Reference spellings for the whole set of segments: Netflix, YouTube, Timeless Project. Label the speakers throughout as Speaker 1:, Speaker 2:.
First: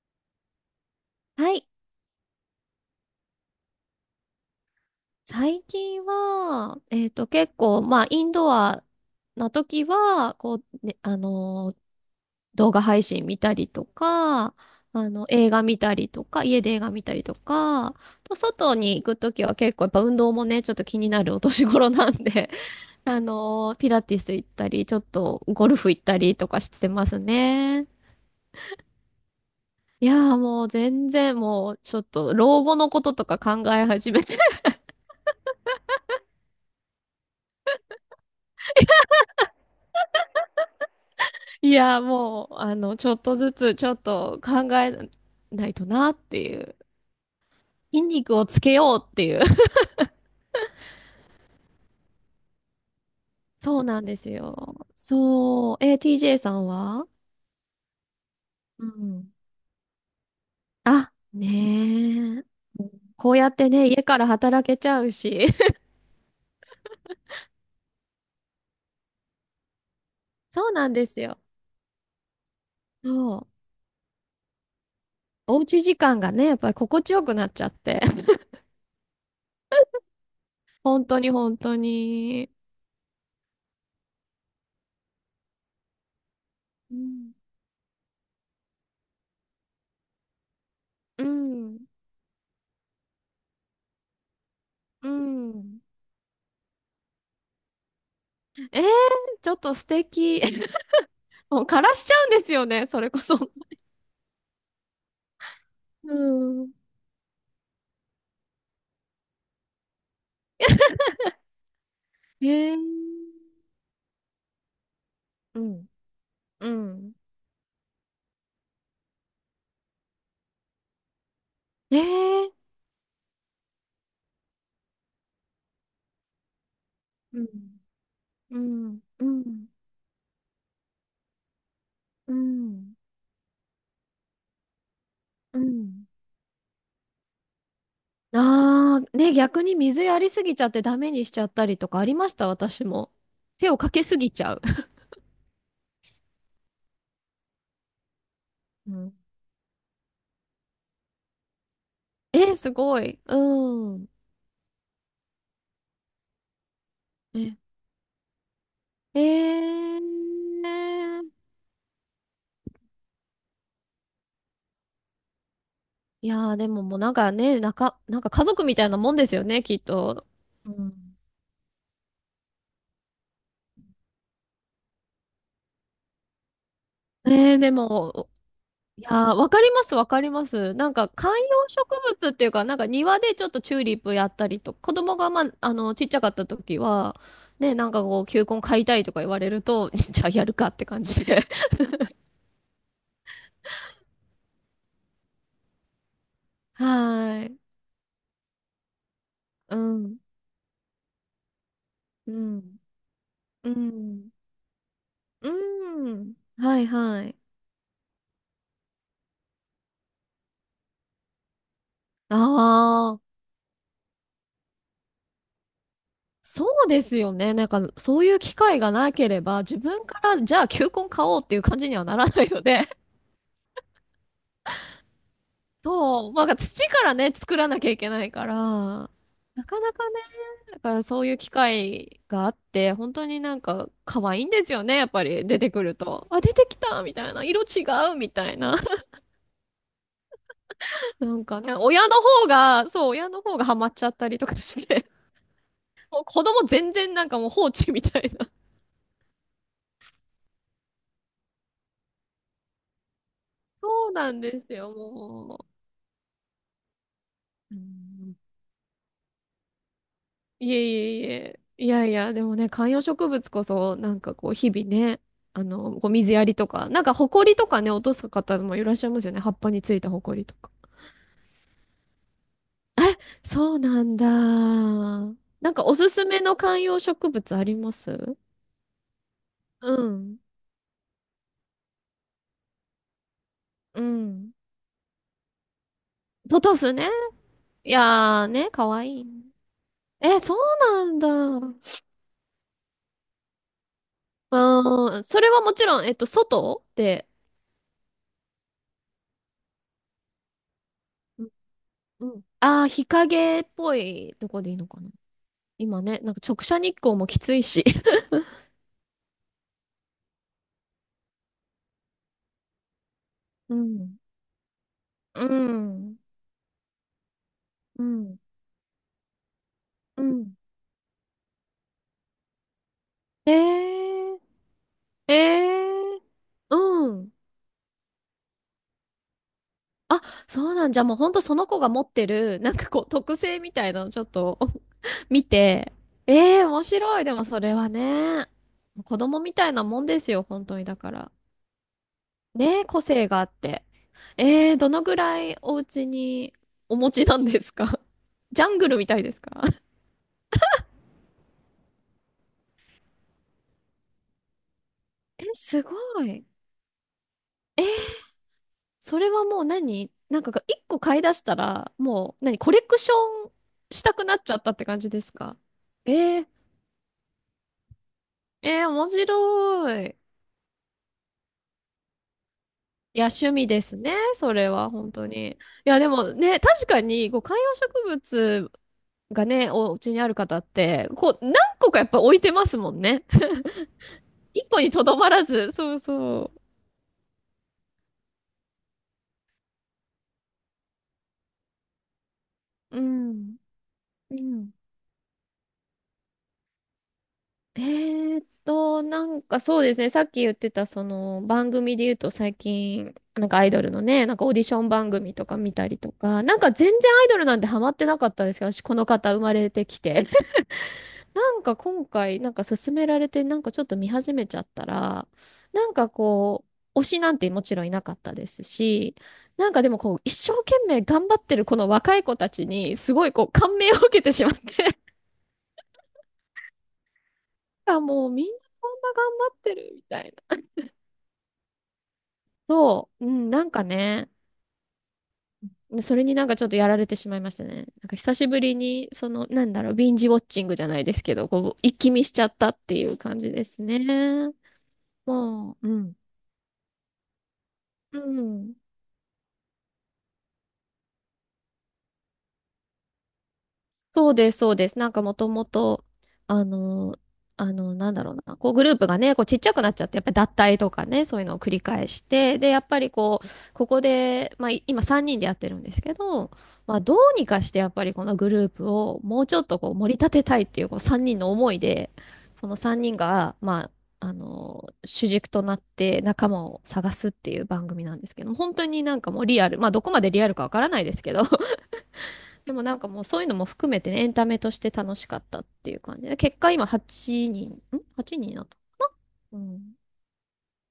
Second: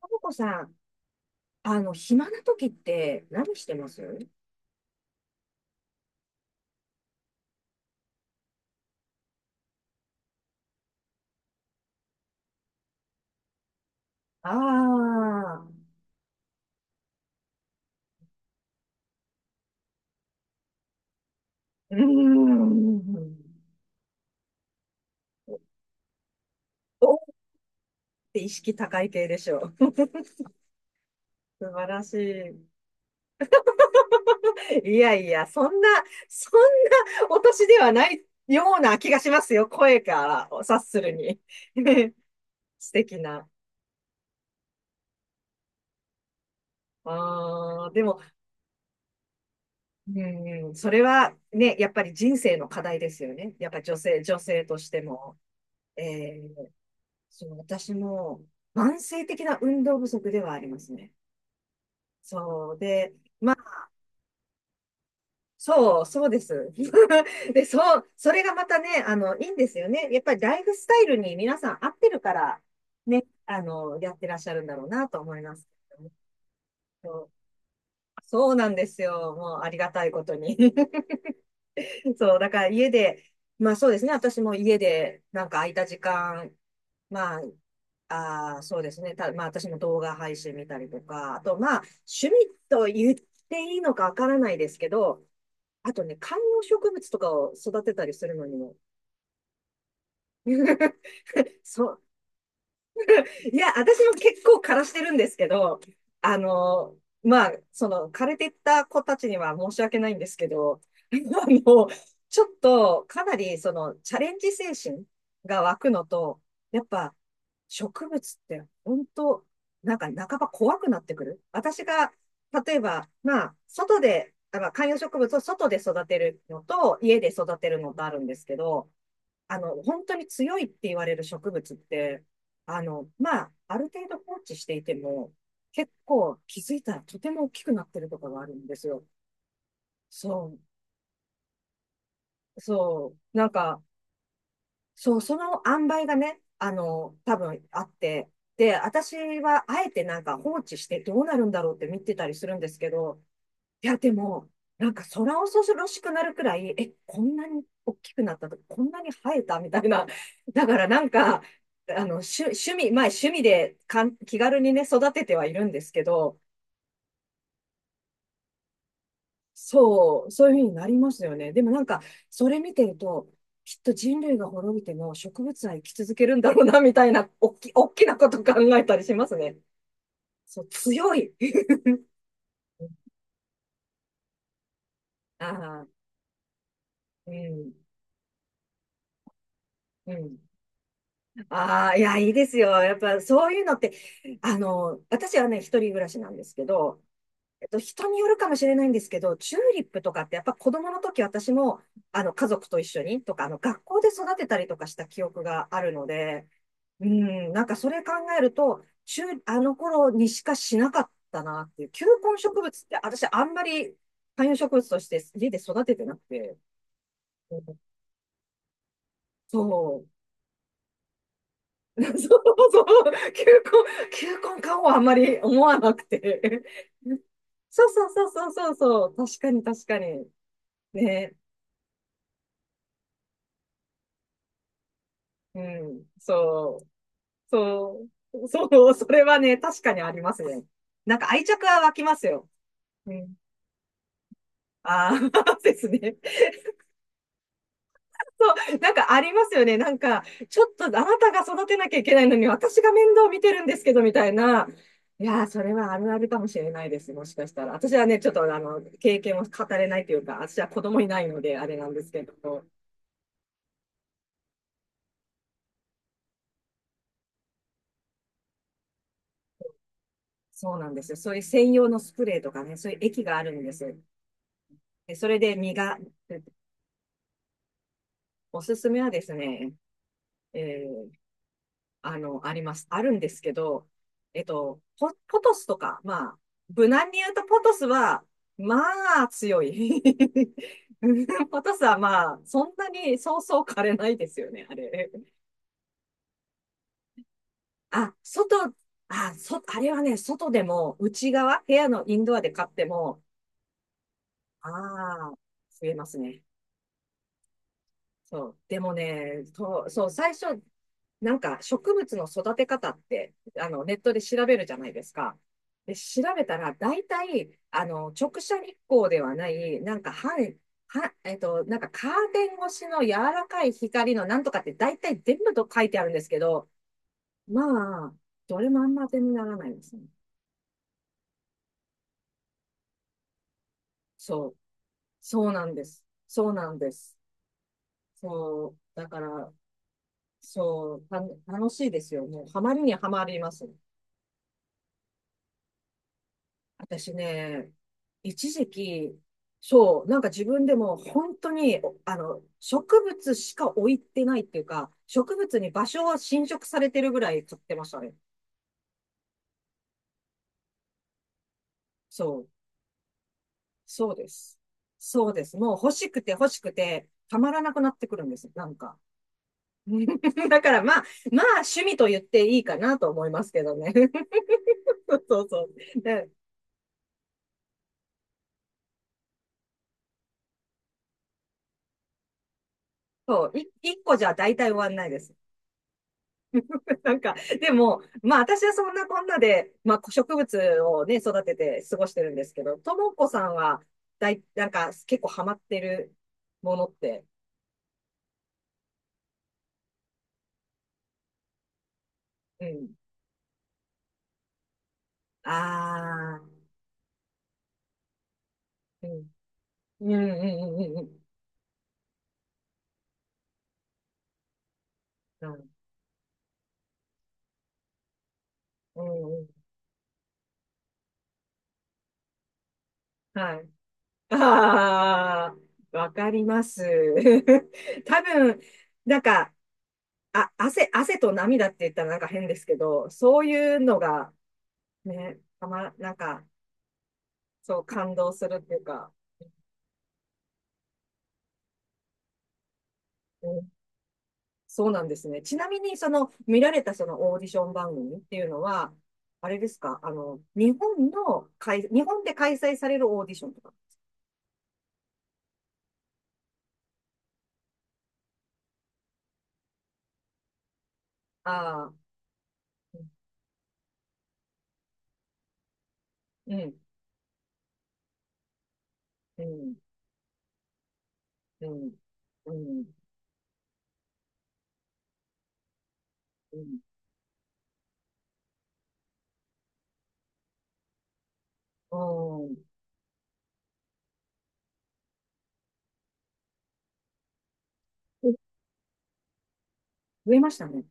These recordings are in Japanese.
Speaker 1: ともこさん、
Speaker 2: はい。
Speaker 1: 暇な時って何してます？
Speaker 2: 最近は、結構、まあ、インドアな時は、こう、ね、動画配信見たりとか、映画
Speaker 1: ああ
Speaker 2: 見たりとか、家で映画見たりとか、あと外に行く時は結構やっぱ運動もね、ちょっと気になるお年頃
Speaker 1: ー、うー
Speaker 2: なんで、
Speaker 1: ん。
Speaker 2: ピラティス行ったり、ちょっとゴルフ行ったりとかしてま
Speaker 1: おー
Speaker 2: す
Speaker 1: っ
Speaker 2: ね。
Speaker 1: て意識高い系でしょう。
Speaker 2: い やーもう全然
Speaker 1: 素
Speaker 2: もう
Speaker 1: 晴
Speaker 2: ちょ
Speaker 1: ら
Speaker 2: っ
Speaker 1: し
Speaker 2: と老
Speaker 1: い。
Speaker 2: 後のこととか考え始めて
Speaker 1: いやいや、そんな、そんなお年ではないような気がしますよ。声から察するに。
Speaker 2: いや、もう、
Speaker 1: 素
Speaker 2: ちょ
Speaker 1: 敵
Speaker 2: っと
Speaker 1: な。
Speaker 2: ずつ、ちょっと考えないとなっていう。
Speaker 1: ああ、で
Speaker 2: 筋
Speaker 1: も、
Speaker 2: 肉をつけようっていう。
Speaker 1: うん、それはね、やっぱり人生の課題ですよね。やっぱ
Speaker 2: そう
Speaker 1: 女
Speaker 2: なんで
Speaker 1: 性、
Speaker 2: す
Speaker 1: 女性と
Speaker 2: よ。
Speaker 1: しても。
Speaker 2: そう。え、TJ
Speaker 1: え
Speaker 2: さんは
Speaker 1: そう、私も
Speaker 2: う
Speaker 1: 慢性
Speaker 2: ん。
Speaker 1: 的な運動不足ではありますね。
Speaker 2: あ、ねえ。
Speaker 1: そうで、
Speaker 2: こうや
Speaker 1: ま
Speaker 2: って
Speaker 1: あ、
Speaker 2: ね、家から働けちゃうし。
Speaker 1: そう、そうです。で、そう、それがまたね、いいんですよね。やっぱり ライ
Speaker 2: そう
Speaker 1: フス
Speaker 2: なん
Speaker 1: タイ
Speaker 2: で
Speaker 1: ル
Speaker 2: す
Speaker 1: に
Speaker 2: よ。
Speaker 1: 皆さん合ってるから、ね、
Speaker 2: そう。
Speaker 1: やってらっしゃるんだろうなと思いま
Speaker 2: おう
Speaker 1: す
Speaker 2: ち
Speaker 1: け
Speaker 2: 時
Speaker 1: どね。
Speaker 2: 間がね、やっぱり心
Speaker 1: そ
Speaker 2: 地よ
Speaker 1: う、
Speaker 2: くなっちゃって。
Speaker 1: そうなんですよ。もうありがたいことに。
Speaker 2: 本当 に本当
Speaker 1: そう、だ
Speaker 2: に。
Speaker 1: から家で、まあそうですね。私も家でなんか空いた時間
Speaker 2: うん。
Speaker 1: まあ、そうですね。まあ、私も動画配信見たりと
Speaker 2: う
Speaker 1: か、あと、ま
Speaker 2: ん。
Speaker 1: あ、趣味と言っていいのかわからないですけ
Speaker 2: う
Speaker 1: ど、
Speaker 2: ん。
Speaker 1: あとね、観葉植物とかを育てたりするのにも、
Speaker 2: えー、ちょっと素敵。も う枯ら
Speaker 1: そ、
Speaker 2: しちゃうんですよね、それこそ。
Speaker 1: いや、私も結構枯らしてるんですけど、
Speaker 2: う
Speaker 1: あ
Speaker 2: ん。
Speaker 1: の、まあ、枯れてった子たちには申し訳ないんですけど、あの、ち
Speaker 2: え
Speaker 1: ょっ
Speaker 2: ー、
Speaker 1: と、かなり、チャレンジ精神
Speaker 2: う
Speaker 1: が湧
Speaker 2: ん。
Speaker 1: くのと、
Speaker 2: う
Speaker 1: やっ
Speaker 2: ん。
Speaker 1: ぱ、植物って、本当なんか、半ば怖くなってくる。私
Speaker 2: え
Speaker 1: が、
Speaker 2: ー、
Speaker 1: 例えば、まあ、外で、あの観葉植物を外で育てるのと、家で
Speaker 2: うん。
Speaker 1: 育てるのとあるんですけ
Speaker 2: う
Speaker 1: ど、
Speaker 2: ん。うん。
Speaker 1: 本当に強いって言われる植物って、
Speaker 2: うん。
Speaker 1: まあ、ある程度放置していても、
Speaker 2: う
Speaker 1: 結
Speaker 2: ん
Speaker 1: 構気づいたらとても大きくなってるとかがあるんです
Speaker 2: ああ
Speaker 1: よ。
Speaker 2: ー、ね、逆に水やりすぎ
Speaker 1: そ
Speaker 2: ちゃってダメにしちゃったりとかありました、
Speaker 1: う、
Speaker 2: 私も。
Speaker 1: そう、なん
Speaker 2: 手を
Speaker 1: か、
Speaker 2: かけすぎちゃう。
Speaker 1: そう、その塩梅がね、多分あって、で、
Speaker 2: うん
Speaker 1: 私はあえてなんか放置してどうなるんだろうって見てた りす
Speaker 2: え
Speaker 1: る
Speaker 2: ー、
Speaker 1: んで
Speaker 2: す
Speaker 1: すけ
Speaker 2: ごい。
Speaker 1: ど、い
Speaker 2: う
Speaker 1: や、
Speaker 2: ん。
Speaker 1: でも、なんか空恐ろしくなるくらい、え、こんな
Speaker 2: え、
Speaker 1: に大きくなったとか、こんなに
Speaker 2: え
Speaker 1: 生えたみたいな。
Speaker 2: ー、
Speaker 1: だからなんか、趣味、まあ趣味で気軽にね、育ててはいるんですけ
Speaker 2: い
Speaker 1: ど、
Speaker 2: やー、でももうなんかね、なか、なんか家族みたいなもんですよね、きっ
Speaker 1: そ
Speaker 2: と。
Speaker 1: う、そういうふう
Speaker 2: う
Speaker 1: になりま
Speaker 2: ん
Speaker 1: すよね。でもなんか、それ見てると、きっと人類が滅びても植物は生き続けるんだろうな、みたいな、お
Speaker 2: え
Speaker 1: っ
Speaker 2: ー、
Speaker 1: き、
Speaker 2: で
Speaker 1: おっきなこ
Speaker 2: も、
Speaker 1: と考えた
Speaker 2: い
Speaker 1: り
Speaker 2: や
Speaker 1: しま
Speaker 2: ー、
Speaker 1: す
Speaker 2: わ
Speaker 1: ね。
Speaker 2: かります、わかりま
Speaker 1: そう、
Speaker 2: す。なんか
Speaker 1: 強
Speaker 2: 観
Speaker 1: い。
Speaker 2: 葉植物っていうか、なんか 庭でちょっとチューリップやったりと、子供がまあ、
Speaker 1: ああ、
Speaker 2: ちっちゃかった時は、
Speaker 1: うん、
Speaker 2: ね、なんかこう、球根買いたいとか言われると、
Speaker 1: う
Speaker 2: じゃあ
Speaker 1: ん。
Speaker 2: やるかって感じで。
Speaker 1: ああ、いや、いいですよ。やっぱそういうのって、私はね、一人暮らしなんですけ
Speaker 2: は
Speaker 1: ど、
Speaker 2: ーい。
Speaker 1: 人によるかもしれないんですけど、チュー
Speaker 2: う
Speaker 1: リップと
Speaker 2: ん。
Speaker 1: かってやっぱ子供の時私も、
Speaker 2: う
Speaker 1: 家族
Speaker 2: ん。
Speaker 1: と一緒にとか、
Speaker 2: う
Speaker 1: 学校で
Speaker 2: ん。
Speaker 1: 育てたりとかした記憶
Speaker 2: う
Speaker 1: があるの
Speaker 2: ん。
Speaker 1: で、
Speaker 2: はい
Speaker 1: う
Speaker 2: はい。
Speaker 1: ん、なんかそれ考えると、チューあの頃にしかしなかったなっていう、球根
Speaker 2: あ
Speaker 1: 植物って私
Speaker 2: あ、
Speaker 1: あんまり観葉植物として家で育ててなくて、
Speaker 2: そうですよね。
Speaker 1: う
Speaker 2: なん
Speaker 1: ん、
Speaker 2: か、そういう機会がなければ、
Speaker 1: そ
Speaker 2: 自分
Speaker 1: う。
Speaker 2: から、じゃあ球根買おうっていう感じ に
Speaker 1: そ
Speaker 2: はな
Speaker 1: う、
Speaker 2: らないの
Speaker 1: そ
Speaker 2: で。
Speaker 1: う、球根感はあんまり思わなく
Speaker 2: そう、まあ、
Speaker 1: て。
Speaker 2: 土 からね、作らな
Speaker 1: そ
Speaker 2: き
Speaker 1: う
Speaker 2: ゃい
Speaker 1: そ
Speaker 2: け
Speaker 1: う
Speaker 2: な
Speaker 1: そ
Speaker 2: い
Speaker 1: う
Speaker 2: か
Speaker 1: そうそうそ
Speaker 2: ら、
Speaker 1: う、確か
Speaker 2: な
Speaker 1: に
Speaker 2: か
Speaker 1: 確
Speaker 2: な
Speaker 1: か
Speaker 2: かね、
Speaker 1: に。
Speaker 2: だからそうい
Speaker 1: ね、
Speaker 2: う機会があって、本当になんか可愛いんですよね、やっぱり
Speaker 1: う
Speaker 2: 出てくる
Speaker 1: ん、
Speaker 2: と。あ、出てき
Speaker 1: そう、
Speaker 2: たみたいな、色違
Speaker 1: そ
Speaker 2: うみ
Speaker 1: う、
Speaker 2: たい
Speaker 1: そ
Speaker 2: な。
Speaker 1: う、そ れはね、確かにありますね。なん
Speaker 2: な
Speaker 1: か愛
Speaker 2: んか
Speaker 1: 着
Speaker 2: ね、
Speaker 1: は湧き
Speaker 2: 親の
Speaker 1: ます
Speaker 2: 方
Speaker 1: よ。
Speaker 2: が、そう、
Speaker 1: う
Speaker 2: 親
Speaker 1: ん。
Speaker 2: の方がハマっちゃったりとかして、
Speaker 1: ああ、ですね。
Speaker 2: もう子供全然なんかもう放置みたいな。
Speaker 1: そう、なんかありますよね。なんか、ちょっとあなたが育てなきゃいけないのに、私が面倒見てるんですけど、
Speaker 2: そ
Speaker 1: み
Speaker 2: う
Speaker 1: たい
Speaker 2: なんで
Speaker 1: な。
Speaker 2: すよ、
Speaker 1: いやー、そ
Speaker 2: も
Speaker 1: れはあるあるかもしれないです。もしかしたら。
Speaker 2: う。う
Speaker 1: 私はね、ちょっ
Speaker 2: ん
Speaker 1: と経験を語れないというか、私は
Speaker 2: いえ
Speaker 1: 子供いな
Speaker 2: いえ
Speaker 1: い
Speaker 2: い
Speaker 1: ので、
Speaker 2: え。
Speaker 1: あれな
Speaker 2: い
Speaker 1: んで
Speaker 2: や
Speaker 1: す
Speaker 2: い
Speaker 1: け
Speaker 2: や、でも
Speaker 1: ど、
Speaker 2: ね、観葉植物こそ、なんかこう、日々ね、こう水やりとか、なんか、ほこりとかね、落とす方もいらっしゃいますよね。葉っぱについたほこりとか。
Speaker 1: そうなんですよ。そういう専用のスプレーとかね、そういう
Speaker 2: え、
Speaker 1: 液があるんで
Speaker 2: そう
Speaker 1: す。
Speaker 2: なんだ。
Speaker 1: で、それで
Speaker 2: な
Speaker 1: 実
Speaker 2: んか、お
Speaker 1: が、
Speaker 2: すすめの観葉植物あります
Speaker 1: おすすめはですね、
Speaker 2: うん。
Speaker 1: えあの、あります。あるんですけど、
Speaker 2: うん。
Speaker 1: ポトスとか、まあ、
Speaker 2: ポト
Speaker 1: 無
Speaker 2: スね。
Speaker 1: 難に言うとポトス
Speaker 2: い
Speaker 1: は、
Speaker 2: やーね、かわい
Speaker 1: ま
Speaker 2: い。
Speaker 1: あ、強い。
Speaker 2: え、そうなんだ。
Speaker 1: ポトスはまあ、そんなにそうそう枯れないですよね、あれ。
Speaker 2: うん、それはもちろん、外で、
Speaker 1: 外、あれはね、外でも、内
Speaker 2: うん。
Speaker 1: 側、部屋のイン
Speaker 2: う
Speaker 1: ドア
Speaker 2: ん
Speaker 1: で買っ
Speaker 2: あ
Speaker 1: て
Speaker 2: あー、日
Speaker 1: も、
Speaker 2: 陰っぽいとこ
Speaker 1: あ
Speaker 2: でいいのかな。
Speaker 1: あ、増え
Speaker 2: 今
Speaker 1: ます
Speaker 2: ね、なんか
Speaker 1: ね。
Speaker 2: 直射日光もきついし。
Speaker 1: そう。でもね、そう、そう、最初、なんか植物の育て方って、
Speaker 2: う
Speaker 1: ネット
Speaker 2: ん。
Speaker 1: で調べるじゃないですか。
Speaker 2: う
Speaker 1: で、
Speaker 2: ん、
Speaker 1: 調べたら、大体、
Speaker 2: う
Speaker 1: 直
Speaker 2: ん、
Speaker 1: 射日光ではない、なんか
Speaker 2: う
Speaker 1: 半、
Speaker 2: ん。
Speaker 1: は、えっと、なんかカーテン越しの柔ら
Speaker 2: え
Speaker 1: かい光のな
Speaker 2: え
Speaker 1: んとかって大体
Speaker 2: え
Speaker 1: 全部と書いてあるんで
Speaker 2: え
Speaker 1: すけど、
Speaker 2: うん。
Speaker 1: まあ、どれもあんま当てにならないですね。
Speaker 2: あ、そうなんじゃ、もうほんとその子が持ってる、なんかこう、特性みたいなのちょっ
Speaker 1: そう。
Speaker 2: と 見
Speaker 1: そうなんで
Speaker 2: て、
Speaker 1: す。そう
Speaker 2: ええ
Speaker 1: なん
Speaker 2: 面
Speaker 1: です。
Speaker 2: 白い。でもそれはね、
Speaker 1: そう。だ
Speaker 2: 子
Speaker 1: か
Speaker 2: 供
Speaker 1: ら、
Speaker 2: みたいなもんですよ、本当に。
Speaker 1: そ
Speaker 2: だ
Speaker 1: う、
Speaker 2: から。
Speaker 1: 楽しいですよ。もう、ハマ
Speaker 2: ね
Speaker 1: り
Speaker 2: え、
Speaker 1: には
Speaker 2: 個
Speaker 1: ま
Speaker 2: 性
Speaker 1: り
Speaker 2: があ
Speaker 1: ま
Speaker 2: っ
Speaker 1: すね。
Speaker 2: て。ええどのぐらいお家にお持
Speaker 1: 私
Speaker 2: ちなんで
Speaker 1: ね、
Speaker 2: すか
Speaker 1: 一
Speaker 2: ジ
Speaker 1: 時
Speaker 2: ャングルみた
Speaker 1: 期、
Speaker 2: いですか
Speaker 1: そ う、なんか自分でも本当に、植物しか置いてないっていうか、植
Speaker 2: え、
Speaker 1: 物に
Speaker 2: す
Speaker 1: 場所は
Speaker 2: ごい。
Speaker 1: 侵食されてるぐらい買ってましたね。
Speaker 2: それはもう何なんかが一個買い出したら、も
Speaker 1: そ
Speaker 2: う
Speaker 1: う、
Speaker 2: 何コレクションし
Speaker 1: そう
Speaker 2: たく
Speaker 1: で
Speaker 2: なっちゃ
Speaker 1: す。
Speaker 2: ったって感じで
Speaker 1: そう
Speaker 2: す
Speaker 1: です。
Speaker 2: か
Speaker 1: もう欲しくて
Speaker 2: えー、
Speaker 1: 欲しくて、たまらなくなってくるんです。なん
Speaker 2: えー、
Speaker 1: か。
Speaker 2: 面白い。
Speaker 1: だからまあ趣味と言っていいかなと
Speaker 2: い
Speaker 1: 思
Speaker 2: や、
Speaker 1: いま
Speaker 2: 趣
Speaker 1: すけ
Speaker 2: 味
Speaker 1: ど
Speaker 2: で
Speaker 1: ね。
Speaker 2: すね。それは、本
Speaker 1: そう
Speaker 2: 当
Speaker 1: そう
Speaker 2: に。い
Speaker 1: そう。
Speaker 2: や、で
Speaker 1: で
Speaker 2: もね、確かに、こう、観葉植物がね、お家にある方って、こう、何個かやっぱ置いてますもんね。
Speaker 1: そう、一個じゃ大
Speaker 2: 一
Speaker 1: 体終
Speaker 2: 個
Speaker 1: わ
Speaker 2: に
Speaker 1: ん
Speaker 2: と
Speaker 1: ない
Speaker 2: ど
Speaker 1: で
Speaker 2: ま
Speaker 1: す。
Speaker 2: らず。そうそ
Speaker 1: なんか、でも、まあ私はそんなこんなで、まあ植物をね、育てて過ごしてるんですけど、と
Speaker 2: う。う
Speaker 1: もこさん
Speaker 2: ん。
Speaker 1: は、
Speaker 2: う
Speaker 1: なん
Speaker 2: ん。
Speaker 1: か結構ハマってるものって、
Speaker 2: なんかそうですね、さっき言ってたその番組で言うと最
Speaker 1: うん。
Speaker 2: 近、なんかアイドルのね、なんかオーディション番組とか見たりと
Speaker 1: あ
Speaker 2: か、なん
Speaker 1: あ、
Speaker 2: か全然アイドルなんてハマってなかったんですけど、私こ
Speaker 1: う
Speaker 2: の方
Speaker 1: ん。
Speaker 2: 生まれてき
Speaker 1: うんう
Speaker 2: て。
Speaker 1: んうんうん
Speaker 2: なんか今回、なんか勧められて、なんかちょっと見始めちゃったら、
Speaker 1: うん。
Speaker 2: なんかこう、推しなんてもちろんいなかったです
Speaker 1: うんう
Speaker 2: し、
Speaker 1: んうん。
Speaker 2: なんかでもこう、一生懸命頑張ってるこの若い子たちに、すごいこう、
Speaker 1: はい。
Speaker 2: 感銘を受けてしまって、
Speaker 1: ああ、わかります。
Speaker 2: あ、
Speaker 1: 多
Speaker 2: もうみんな
Speaker 1: 分、
Speaker 2: こんな
Speaker 1: なん
Speaker 2: 頑
Speaker 1: か、
Speaker 2: 張ってるみたい
Speaker 1: あ、
Speaker 2: な。
Speaker 1: 汗と涙って言ったらなんか変ですけど、
Speaker 2: そう、う
Speaker 1: そう
Speaker 2: ん、なん
Speaker 1: いう
Speaker 2: か
Speaker 1: の
Speaker 2: ね、
Speaker 1: が、ね、なん
Speaker 2: それに
Speaker 1: か、
Speaker 2: なんかちょっとやられてしまいました
Speaker 1: そう
Speaker 2: ね。なん
Speaker 1: 感
Speaker 2: か
Speaker 1: 動
Speaker 2: 久し
Speaker 1: する
Speaker 2: ぶ
Speaker 1: って
Speaker 2: り
Speaker 1: いう
Speaker 2: に、
Speaker 1: か、
Speaker 2: その、なんだろう、ビンジウォッチングじゃないですけど、こう、一気見しちゃったっていう感じ
Speaker 1: う
Speaker 2: で
Speaker 1: ん、
Speaker 2: すね。
Speaker 1: そうなんですね。ちな
Speaker 2: も
Speaker 1: み
Speaker 2: う、う
Speaker 1: に、
Speaker 2: ん。
Speaker 1: 見られたそのオーディション番組
Speaker 2: う
Speaker 1: っていうの
Speaker 2: ん。
Speaker 1: は、あれですか？日本で開催されるオーディションとか。
Speaker 2: そうです、そうです。なんかもともと、あの、あの、なんだろうな、こうグループがね、こうちっちゃくなっちゃって、やっぱり脱退とかね、そういうのを繰り
Speaker 1: ああ、
Speaker 2: 返して、で、やっぱりこう、ここで、まあい今3人でやってるんですけど、
Speaker 1: うん、
Speaker 2: まあどうにかしてやっぱりこのグループをも
Speaker 1: う
Speaker 2: うち
Speaker 1: ん、
Speaker 2: ょっ
Speaker 1: うん、
Speaker 2: とこう盛り立てたいっていうこう3人の
Speaker 1: う
Speaker 2: 思い
Speaker 1: ん、
Speaker 2: で、
Speaker 1: う
Speaker 2: その
Speaker 1: ん、
Speaker 2: 3人が、まあ、主軸となって仲
Speaker 1: う
Speaker 2: 間
Speaker 1: ん。
Speaker 2: を探すっていう番組なんですけども、本当になんかもうリアル、まあどこまでリアルかわからないですけど、でもなんかもうそういうのも含めてね、エンタメとして楽しかったっていう感じで、結果今8人、ん ?8 人
Speaker 1: え
Speaker 2: になった。うん。
Speaker 1: 増えましたね。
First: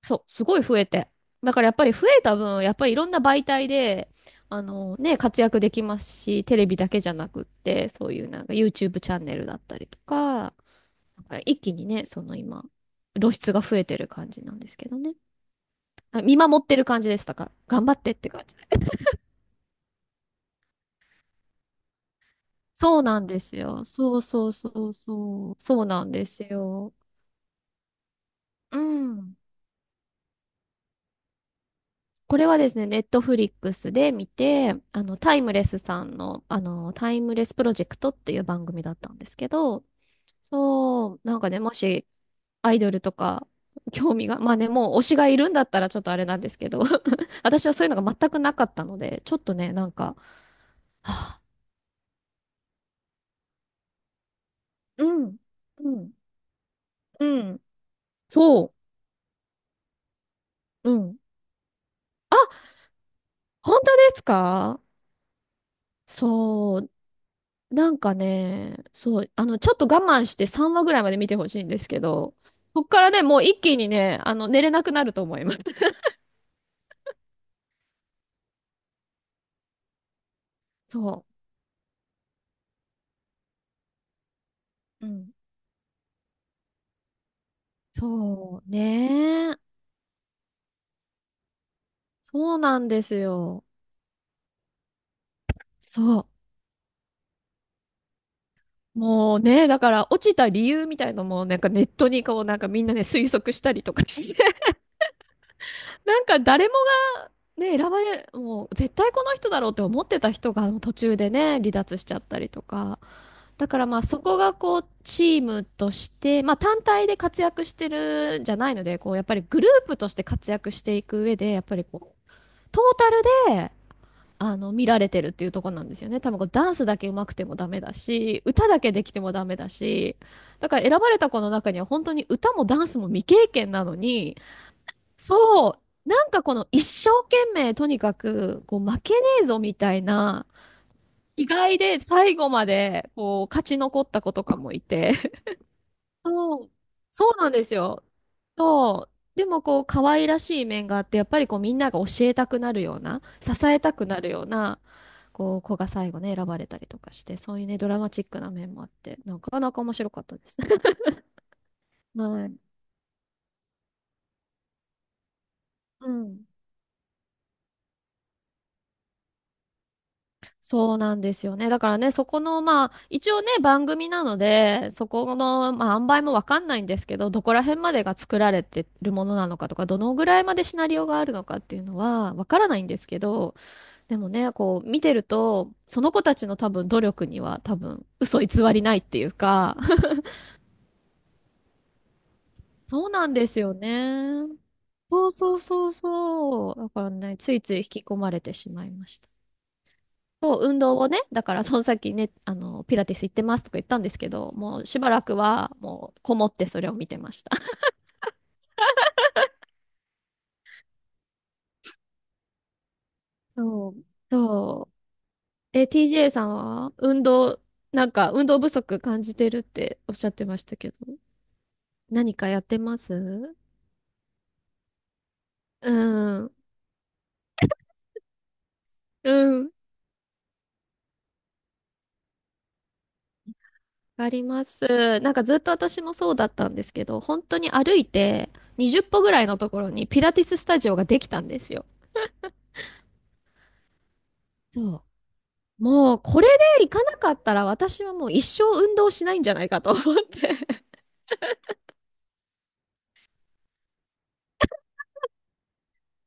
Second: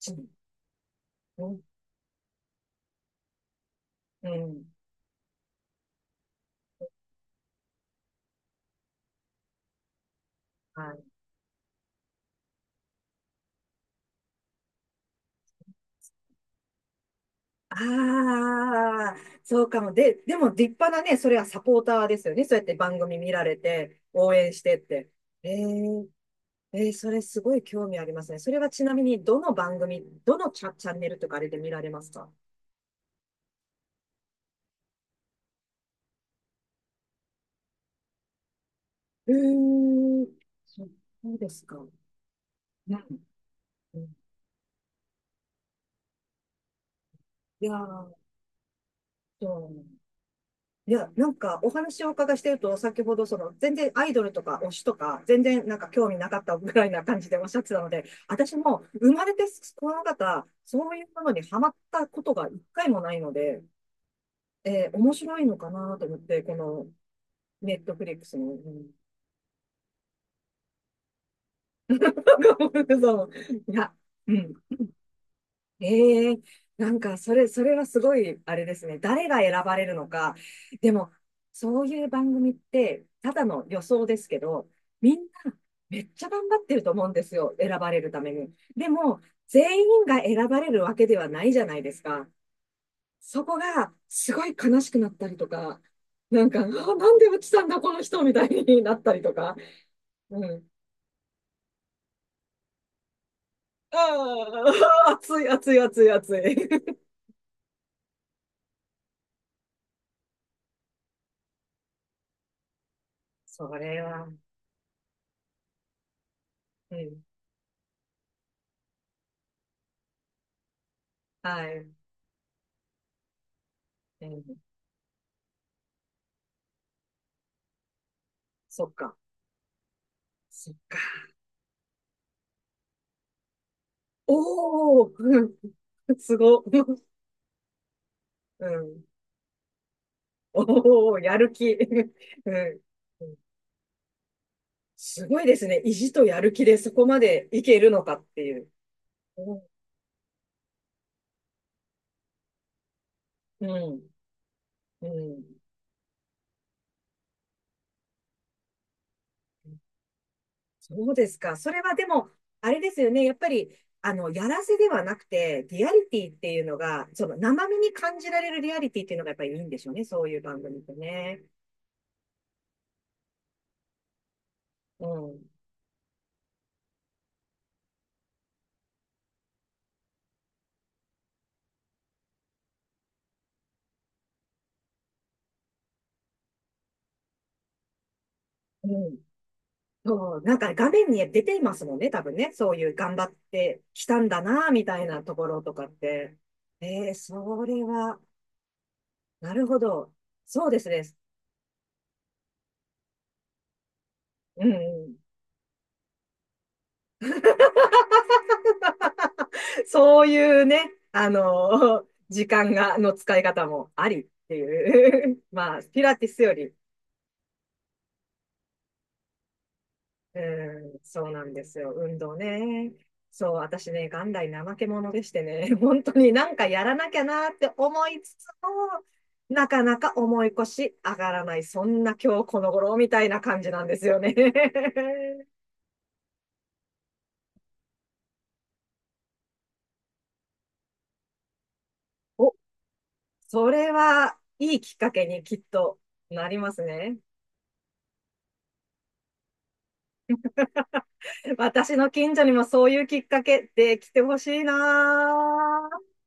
Speaker 1: ち
Speaker 2: そう、すごい増えて。だからやっぱり増えた分、やっぱりいろんな媒体で、
Speaker 1: うん、う
Speaker 2: あ
Speaker 1: ん
Speaker 2: のね、活躍できますし、テレビだけじゃなくって、そういうなんか YouTube チャンネルだったりとか、
Speaker 1: はい。
Speaker 2: なんか一気にね、その今、露出が増えてる感じなんですけどね。あ見守ってる感じでしただから、頑張ってって感じで。
Speaker 1: ああ、そうかも。でも立派なね、それはサポーターですよね。そうやって番
Speaker 2: そう
Speaker 1: 組
Speaker 2: なん
Speaker 1: 見
Speaker 2: で
Speaker 1: られ
Speaker 2: すよ。
Speaker 1: て、
Speaker 2: そう
Speaker 1: 応
Speaker 2: そ
Speaker 1: 援
Speaker 2: う
Speaker 1: し
Speaker 2: そ
Speaker 1: てっ
Speaker 2: う
Speaker 1: て。へ
Speaker 2: そう。そうな
Speaker 1: え
Speaker 2: んです
Speaker 1: えー、
Speaker 2: よ。
Speaker 1: それすごい興味ありますね。それは
Speaker 2: う
Speaker 1: ちなみに、
Speaker 2: ん。
Speaker 1: どの番組、どのチャ、チャンネルとかあれで見られますか？
Speaker 2: これはですね、ネットフリックスで見て、タイムレスさんの、タイムレスプロジェクトっていう番組だったんで
Speaker 1: う
Speaker 2: すけど、
Speaker 1: ーん、そ
Speaker 2: そう、
Speaker 1: そ
Speaker 2: な
Speaker 1: う
Speaker 2: ん
Speaker 1: で
Speaker 2: かね、
Speaker 1: す
Speaker 2: も
Speaker 1: か。うん
Speaker 2: し、アイドルとか、興味が、まあね、もう推しがいるんだったらちょっとあれなんですけど、
Speaker 1: い
Speaker 2: 私
Speaker 1: や
Speaker 2: はそういうの
Speaker 1: ー、
Speaker 2: が全くなかったので、ちょっ
Speaker 1: そ
Speaker 2: とね、
Speaker 1: う
Speaker 2: なんか、
Speaker 1: いや、
Speaker 2: は
Speaker 1: なん
Speaker 2: あ
Speaker 1: かお話をお伺いしてると、先ほどその全然アイドルとか推しと
Speaker 2: う
Speaker 1: か、
Speaker 2: ん、
Speaker 1: 全然なんか
Speaker 2: う
Speaker 1: 興
Speaker 2: ん、
Speaker 1: 味なかったぐらいな感
Speaker 2: う
Speaker 1: じでおっしゃ
Speaker 2: ん、
Speaker 1: ってたので、私
Speaker 2: そ
Speaker 1: も生まれてこの方、そ
Speaker 2: う、
Speaker 1: う
Speaker 2: う
Speaker 1: いう
Speaker 2: ん。
Speaker 1: ものにハマったことが
Speaker 2: あ、
Speaker 1: 一回もないので、
Speaker 2: 本当ですか
Speaker 1: 面白いのかなと思って、こ
Speaker 2: そ
Speaker 1: の
Speaker 2: う、
Speaker 1: ネッ
Speaker 2: な
Speaker 1: ト
Speaker 2: ん
Speaker 1: フ
Speaker 2: か
Speaker 1: リックスの、う
Speaker 2: ね、
Speaker 1: ん。
Speaker 2: そう、ちょっと我慢して3話ぐらいまで見てほしいんですけど、こっ からね、
Speaker 1: そう。
Speaker 2: もう一
Speaker 1: い
Speaker 2: 気に
Speaker 1: や、
Speaker 2: ね、
Speaker 1: うん。
Speaker 2: 寝れなくなると思います。
Speaker 1: ええなんか、それはすごい、あれですね。誰が選ばれるのか。でも、
Speaker 2: そ
Speaker 1: そういう番組って、ただの予想ですけど、
Speaker 2: う。う
Speaker 1: みん
Speaker 2: ん。
Speaker 1: な、めっちゃ頑張ってると思うんですよ。選ばれるために。
Speaker 2: そう、
Speaker 1: でも、
Speaker 2: ね
Speaker 1: 全員が選ばれるわけではないじゃないですか。
Speaker 2: そうなんです
Speaker 1: そこ
Speaker 2: よ。
Speaker 1: が、すごい悲しくなったりとか、
Speaker 2: そ
Speaker 1: なんか、あ、なんで落ちたんだ、この人、みたいにな
Speaker 2: う。
Speaker 1: ったりと
Speaker 2: もう
Speaker 1: か。
Speaker 2: ね、だから落ちた
Speaker 1: う
Speaker 2: 理
Speaker 1: ん。
Speaker 2: 由みたいのも、なんかネットにこう、なんかみんなね、推測したりとかして、
Speaker 1: あ あ、熱い、熱い、熱い、
Speaker 2: なん
Speaker 1: 熱
Speaker 2: か誰も
Speaker 1: い。
Speaker 2: ね、選ばれ、もう絶対この人だろうって思ってた人が途中でね、離脱しちゃったりとか。
Speaker 1: そ
Speaker 2: だからま
Speaker 1: れ
Speaker 2: あそ
Speaker 1: は、
Speaker 2: こがこうチームとして、まあ単
Speaker 1: う
Speaker 2: 体で
Speaker 1: ん、
Speaker 2: 活躍してるんじゃないので、こうやっぱりグループとして活躍していく上で、やっ
Speaker 1: は
Speaker 2: ぱり
Speaker 1: い、
Speaker 2: こう、トータルで、
Speaker 1: うん、
Speaker 2: 見られてるっていうところなんですよね。多分こうダンスだけ上手くてもダメだし、歌だ
Speaker 1: そ
Speaker 2: け
Speaker 1: っ
Speaker 2: でき
Speaker 1: か、
Speaker 2: てもダメだし、だ
Speaker 1: そっ
Speaker 2: から選
Speaker 1: か。
Speaker 2: ばれた子の中には本当に歌もダンスも未経験なのに、
Speaker 1: おー、うん、
Speaker 2: そう。なんかこの一
Speaker 1: う
Speaker 2: 生懸命とにかくこう負
Speaker 1: ん、
Speaker 2: けねえぞみたいな
Speaker 1: おー、や
Speaker 2: 気
Speaker 1: る気、
Speaker 2: 概で最 後
Speaker 1: う
Speaker 2: ま
Speaker 1: ん、
Speaker 2: で
Speaker 1: うん、
Speaker 2: こう勝ち残った子とかもいて。
Speaker 1: すごいですね。意地と やる気
Speaker 2: そう。
Speaker 1: でそこま
Speaker 2: そう
Speaker 1: で
Speaker 2: なん
Speaker 1: い
Speaker 2: です
Speaker 1: けるの
Speaker 2: よ。
Speaker 1: かっていう。
Speaker 2: そう。でも
Speaker 1: う
Speaker 2: こう可愛らしい面があってやっぱりこうみんなが教えたくなるような支えたく
Speaker 1: ん、
Speaker 2: なるような
Speaker 1: うん、
Speaker 2: こう子が最後ね選ばれたりとかしてそういうねドラマチックな面もあってなかなか面白かったです。
Speaker 1: そうですか。それはでも、
Speaker 2: はい。
Speaker 1: あれですよね。やっぱり、やらせではなくて、リアリ
Speaker 2: う
Speaker 1: ティっ
Speaker 2: ん。
Speaker 1: ていうのが、その生身に感じられるリアリティっていうのがやっぱりいいんでしょうね。そういう番組って
Speaker 2: そうなんで
Speaker 1: ね。
Speaker 2: すよね。だからね、そこの、まあ、一応ね、番組なので、
Speaker 1: う
Speaker 2: そこ
Speaker 1: ん。
Speaker 2: の、まあ、塩梅もわかんないんですけど、どこら辺までが作られてるものなのかとか、どのぐらいまでシナリオがあるのかっていうのは、わからないんですけど、でもね、こう、見てると、その子たちの多分努力には多分、嘘偽り
Speaker 1: う
Speaker 2: ないっ
Speaker 1: ん。
Speaker 2: ていうか、
Speaker 1: そう、なんか画面に出ていますもんね、多分ね。そういう
Speaker 2: そう
Speaker 1: 頑張
Speaker 2: な
Speaker 1: っ
Speaker 2: んですよ
Speaker 1: てきたんだ
Speaker 2: ね。
Speaker 1: な、みたいな
Speaker 2: そう
Speaker 1: とこ
Speaker 2: そう
Speaker 1: ろとか
Speaker 2: そ
Speaker 1: っ
Speaker 2: う
Speaker 1: て。
Speaker 2: そう。だか
Speaker 1: え
Speaker 2: ら
Speaker 1: ー、
Speaker 2: ね、つい
Speaker 1: そ
Speaker 2: つい
Speaker 1: れ
Speaker 2: 引き込
Speaker 1: は、
Speaker 2: まれてしまいました。
Speaker 1: なるほど。
Speaker 2: そ
Speaker 1: そ
Speaker 2: う、
Speaker 1: うで
Speaker 2: 運
Speaker 1: す
Speaker 2: 動
Speaker 1: ね。
Speaker 2: をね、だからその先ね、ピラティス行ってますとか言ったんですけど、
Speaker 1: う
Speaker 2: もうしば
Speaker 1: ん。
Speaker 2: らくはもうこもってそれを見てました。
Speaker 1: そういうね、時間の使い 方
Speaker 2: そ
Speaker 1: も
Speaker 2: う。
Speaker 1: ありって
Speaker 2: そ
Speaker 1: いう。ま
Speaker 2: う。
Speaker 1: あ、
Speaker 2: え、
Speaker 1: ピラティ
Speaker 2: TJ
Speaker 1: ス
Speaker 2: さん
Speaker 1: より
Speaker 2: は運動、なんか運動不足感じてるっておっしゃってましたけど、
Speaker 1: うん、そうなんですよ。運
Speaker 2: 何
Speaker 1: 動
Speaker 2: かやって
Speaker 1: ね。
Speaker 2: ま
Speaker 1: そう、
Speaker 2: す
Speaker 1: 私ね、元来怠け者でしてね、
Speaker 2: う
Speaker 1: 本当にな
Speaker 2: ん。
Speaker 1: んかやらなきゃなって思いつつも、
Speaker 2: う
Speaker 1: な
Speaker 2: ん。
Speaker 1: かなか重い腰上がらない、そんな今日この頃みたいな感じなんですよ
Speaker 2: わか
Speaker 1: ね。
Speaker 2: ります。なんか ずっと私もそうだったんですけど、本当に歩いて20歩ぐらいのところにピラティススタジオができたんですよ。
Speaker 1: お、それはいいきっ
Speaker 2: そう。
Speaker 1: かけにきっと
Speaker 2: もうこれ
Speaker 1: なります
Speaker 2: で行かな
Speaker 1: ね。
Speaker 2: かったら私はもう一生運動しないんじゃないかと思って。
Speaker 1: 私の近所にもそういうきっかけできてほしいなぁ。